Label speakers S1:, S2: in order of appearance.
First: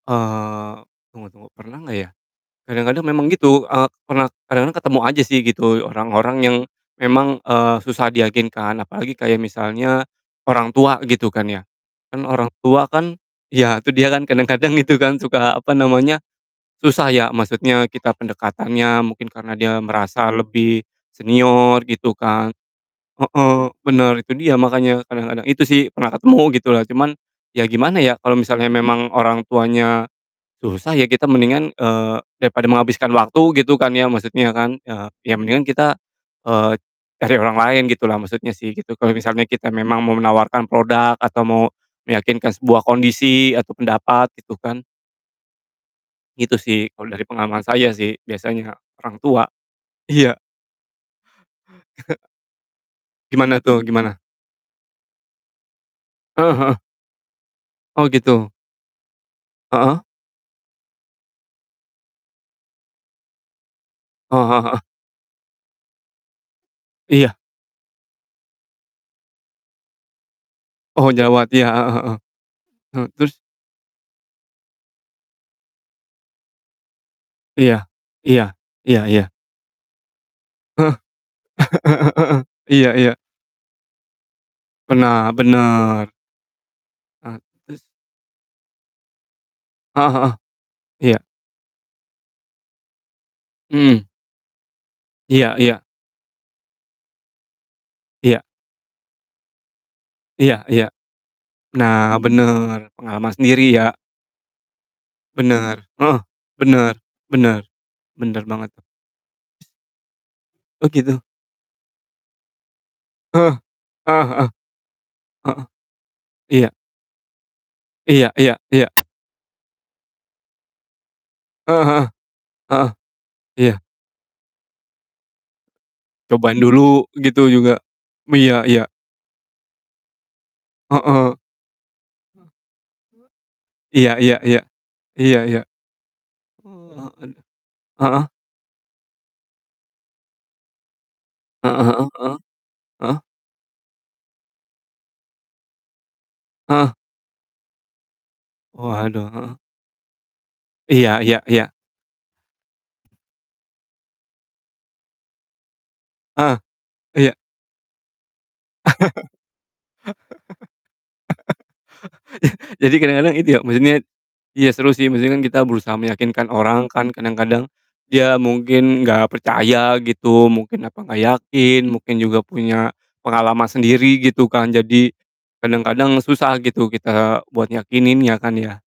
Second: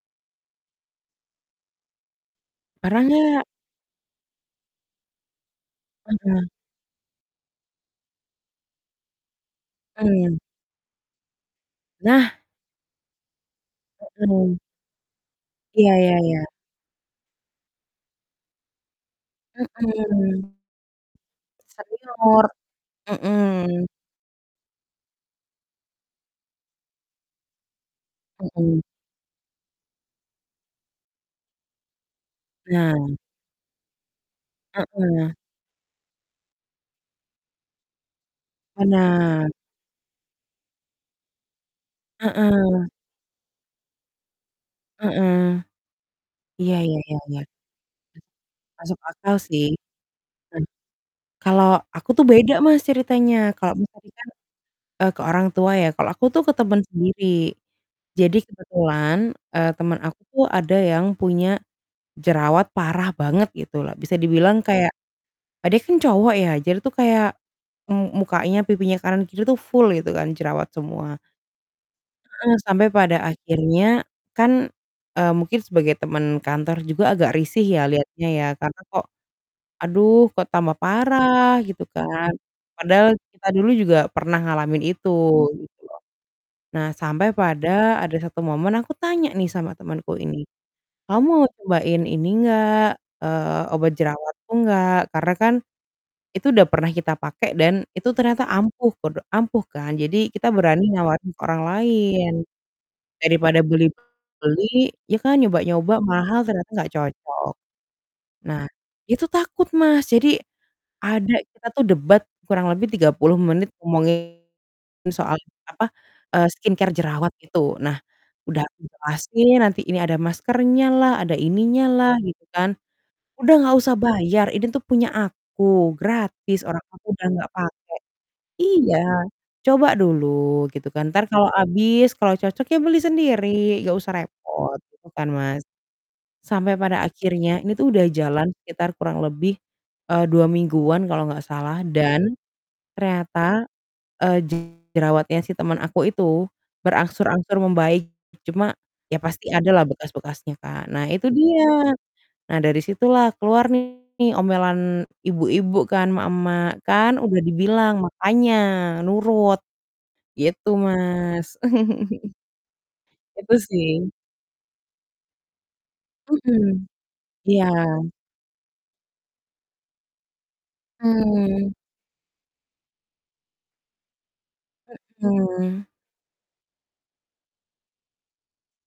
S1: Eee, tunggu tunggu. Pernah nggak ya,
S2: Pernah
S1: kadang-kadang memang
S2: nggak?
S1: gitu, eee, pernah kadang-kadang ketemu aja sih gitu orang-orang
S2: Heeh.
S1: yang memang, eee, susah diyakinkan apalagi kayak misalnya
S2: Mmm.
S1: orang tua gitu kan ya. Kan
S2: Nah.
S1: orang tua kan ya, itu dia kan,
S2: Heeh.
S1: kadang-kadang gitu kan, suka, apa
S2: Iya iya
S1: namanya,
S2: iya.
S1: susah ya, maksudnya kita pendekatannya, mungkin karena dia merasa
S2: Mhm.
S1: lebih senior gitu
S2: Senior,
S1: kan. Heeh,
S2: mhm.
S1: bener itu dia makanya kadang-kadang, itu sih, pernah ketemu gitulah. Cuman, ya gimana ya, kalau misalnya
S2: Mhm.
S1: memang orang tuanya susah, ya kita mendingan eee, daripada
S2: Nah.
S1: menghabiskan waktu gitu kan ya, maksudnya kan, eee,
S2: Heeh.
S1: ya mendingan kita, eee, cari orang lain gitulah maksudnya sih, gitu, kalau misalnya
S2: Benar.
S1: kita memang mau menawarkan product atau mau meyakinkan sebuah
S2: Heeh.
S1: kondisi atau pendapat itu kan.
S2: Heeh.
S1: Gitu
S2: Iya,
S1: sih,
S2: ya
S1: kalau
S2: ya
S1: dari
S2: ya.
S1: pengalaman saya sih, biasanya
S2: Masuk
S1: orang
S2: akal
S1: tua.
S2: sih.
S1: Iya.
S2: Hmm. Kalau aku tuh beda, Mas, ceritanya.
S1: Gimana
S2: Kalau,
S1: tuh,
S2: Mas, tadi
S1: gimana?
S2: kan, eee, ke orang tua ya, kalau aku tuh ke
S1: Heeh heeh.
S2: temen sendiri.
S1: Oh,
S2: Jadi
S1: gitu?
S2: kebetulan, eee, teman
S1: Heeh.
S2: aku tuh ada yang punya jerawat parah banget gitu loh. Bisa
S1: Oh,
S2: dibilang
S1: heeh heeh.
S2: kayak eee, dia kan cowok ya, jadi tuh kayak
S1: Iya.
S2: m mukanya, pipinya kanan kiri tuh full gitu kan jerawat
S1: Oh,
S2: semua.
S1: jerawat, iya. Heeh heeh.
S2: Heeh. Sampai
S1: He
S2: pada
S1: terus?
S2: akhirnya, kan, eee, mungkin sebagai temen kantor juga agak risih
S1: Iya,
S2: ya lihatnya
S1: iya,
S2: ya. Karena
S1: iya
S2: kok,
S1: iya.
S2: "Aduh kok tambah
S1: Heeh.
S2: parah?" Gitu
S1: Heeh
S2: kan.
S1: heeh. Iya iya.
S2: Padahal kita dulu juga pernah ngalamin itu,
S1: Benar
S2: gitu loh.
S1: benar.
S2: Nah, sampai
S1: Eee, terus?
S2: pada ada satu momen aku tanya nih sama
S1: Heeh
S2: temanku
S1: heeh.
S2: ini,
S1: Iya.
S2: “Kamu mau cobain ini enggak? Eee, obat
S1: Mmm.
S2: jerawatku nggak?” Karena kan
S1: Iya iya.
S2: itu udah pernah kita pakai, dan itu
S1: Iya.
S2: ternyata ampuh, podo ampuh kan. Jadi, kita
S1: Iya iya.
S2: berani nawarin ke orang
S1: Nah,
S2: lain.
S1: bener, pengalaman sendiri
S2: Daripada
S1: ya?
S2: beli beli ya, kan,
S1: Bener,
S2: nyoba-nyoba
S1: heeh.
S2: mahal ternyata nggak
S1: Bener,
S2: cocok.
S1: bener, bener
S2: Nah,
S1: banget.
S2: itu takut, Mas. Jadi,
S1: Oh gitu?
S2: ada kita tuh debat kurang lebih 30
S1: Heeh,
S2: menit
S1: ah,
S2: ngomongin
S1: heeh.
S2: soal,
S1: Heeh.
S2: apa, eee,
S1: Iya.
S2: skincare jerawat itu. Nah,
S1: Iya iya
S2: udah udah aku
S1: iya.
S2: jelasin nanti ini ada maskernyalah, ada
S1: Eee, heeh.
S2: ininyalah gitu kan.
S1: Heeh.
S2: "Udah nggak
S1: Iya.
S2: usah bayar, ini tuh punya aku,
S1: Cobain
S2: gratis, orang
S1: dulu,
S2: aku udah
S1: gitu
S2: nggak
S1: juga.
S2: pake.
S1: B iya iya.
S2: Iya, coba dulu, gitu
S1: Heeh.
S2: kan, entar
S1: Heeh, eee.
S2: kalau habis, kalau cocok, ya beli sendiri nggak
S1: Iya
S2: usah
S1: iya iya.
S2: repot." Gitu kan,
S1: Iya iya.
S2: Mas. Sampai pada
S1: Eee.
S2: akhirnya ini tuh udah
S1: Heeh.
S2: jalan sekitar kurang lebih, eee, 2 mingguan kalau nggak salah,
S1: Heeh heeh heeh,
S2: dan
S1: heeh.
S2: ternyata, eee, jerawatnya si teman aku itu
S1: Heeh.
S2: berangsur-angsur membaik. Cuma, ya
S1: Waduh,
S2: pasti
S1: heeh.
S2: ada lah bekas-bekasnya kan. Nah
S1: Iya
S2: itu
S1: iya iya.
S2: dia, nah dari situlah keluar nih omelan ibu-ibu kan,
S1: Heeh,
S2: emak-emak, “Kan
S1: iya.
S2: udah dibilang makanya nurut.” Gitu, Mas.
S1: Jadi kadang-kadang itu
S2: Itu
S1: ya, maksudnya
S2: sih.
S1: iya, seru sih, maksudnya kan kita berusaha meyakinkan orang
S2: Mhm,
S1: kan, kadang-kadang
S2: iya.
S1: dia mungkin nggak percaya gitu, mungkin apa nggak
S2: Mmm.
S1: yakin, mungkin juga punya pengalaman sendiri gitu kan. Jadi,
S2: Mmm.
S1: kadang-kadang susah gitu kita buat yakininnya kan ya?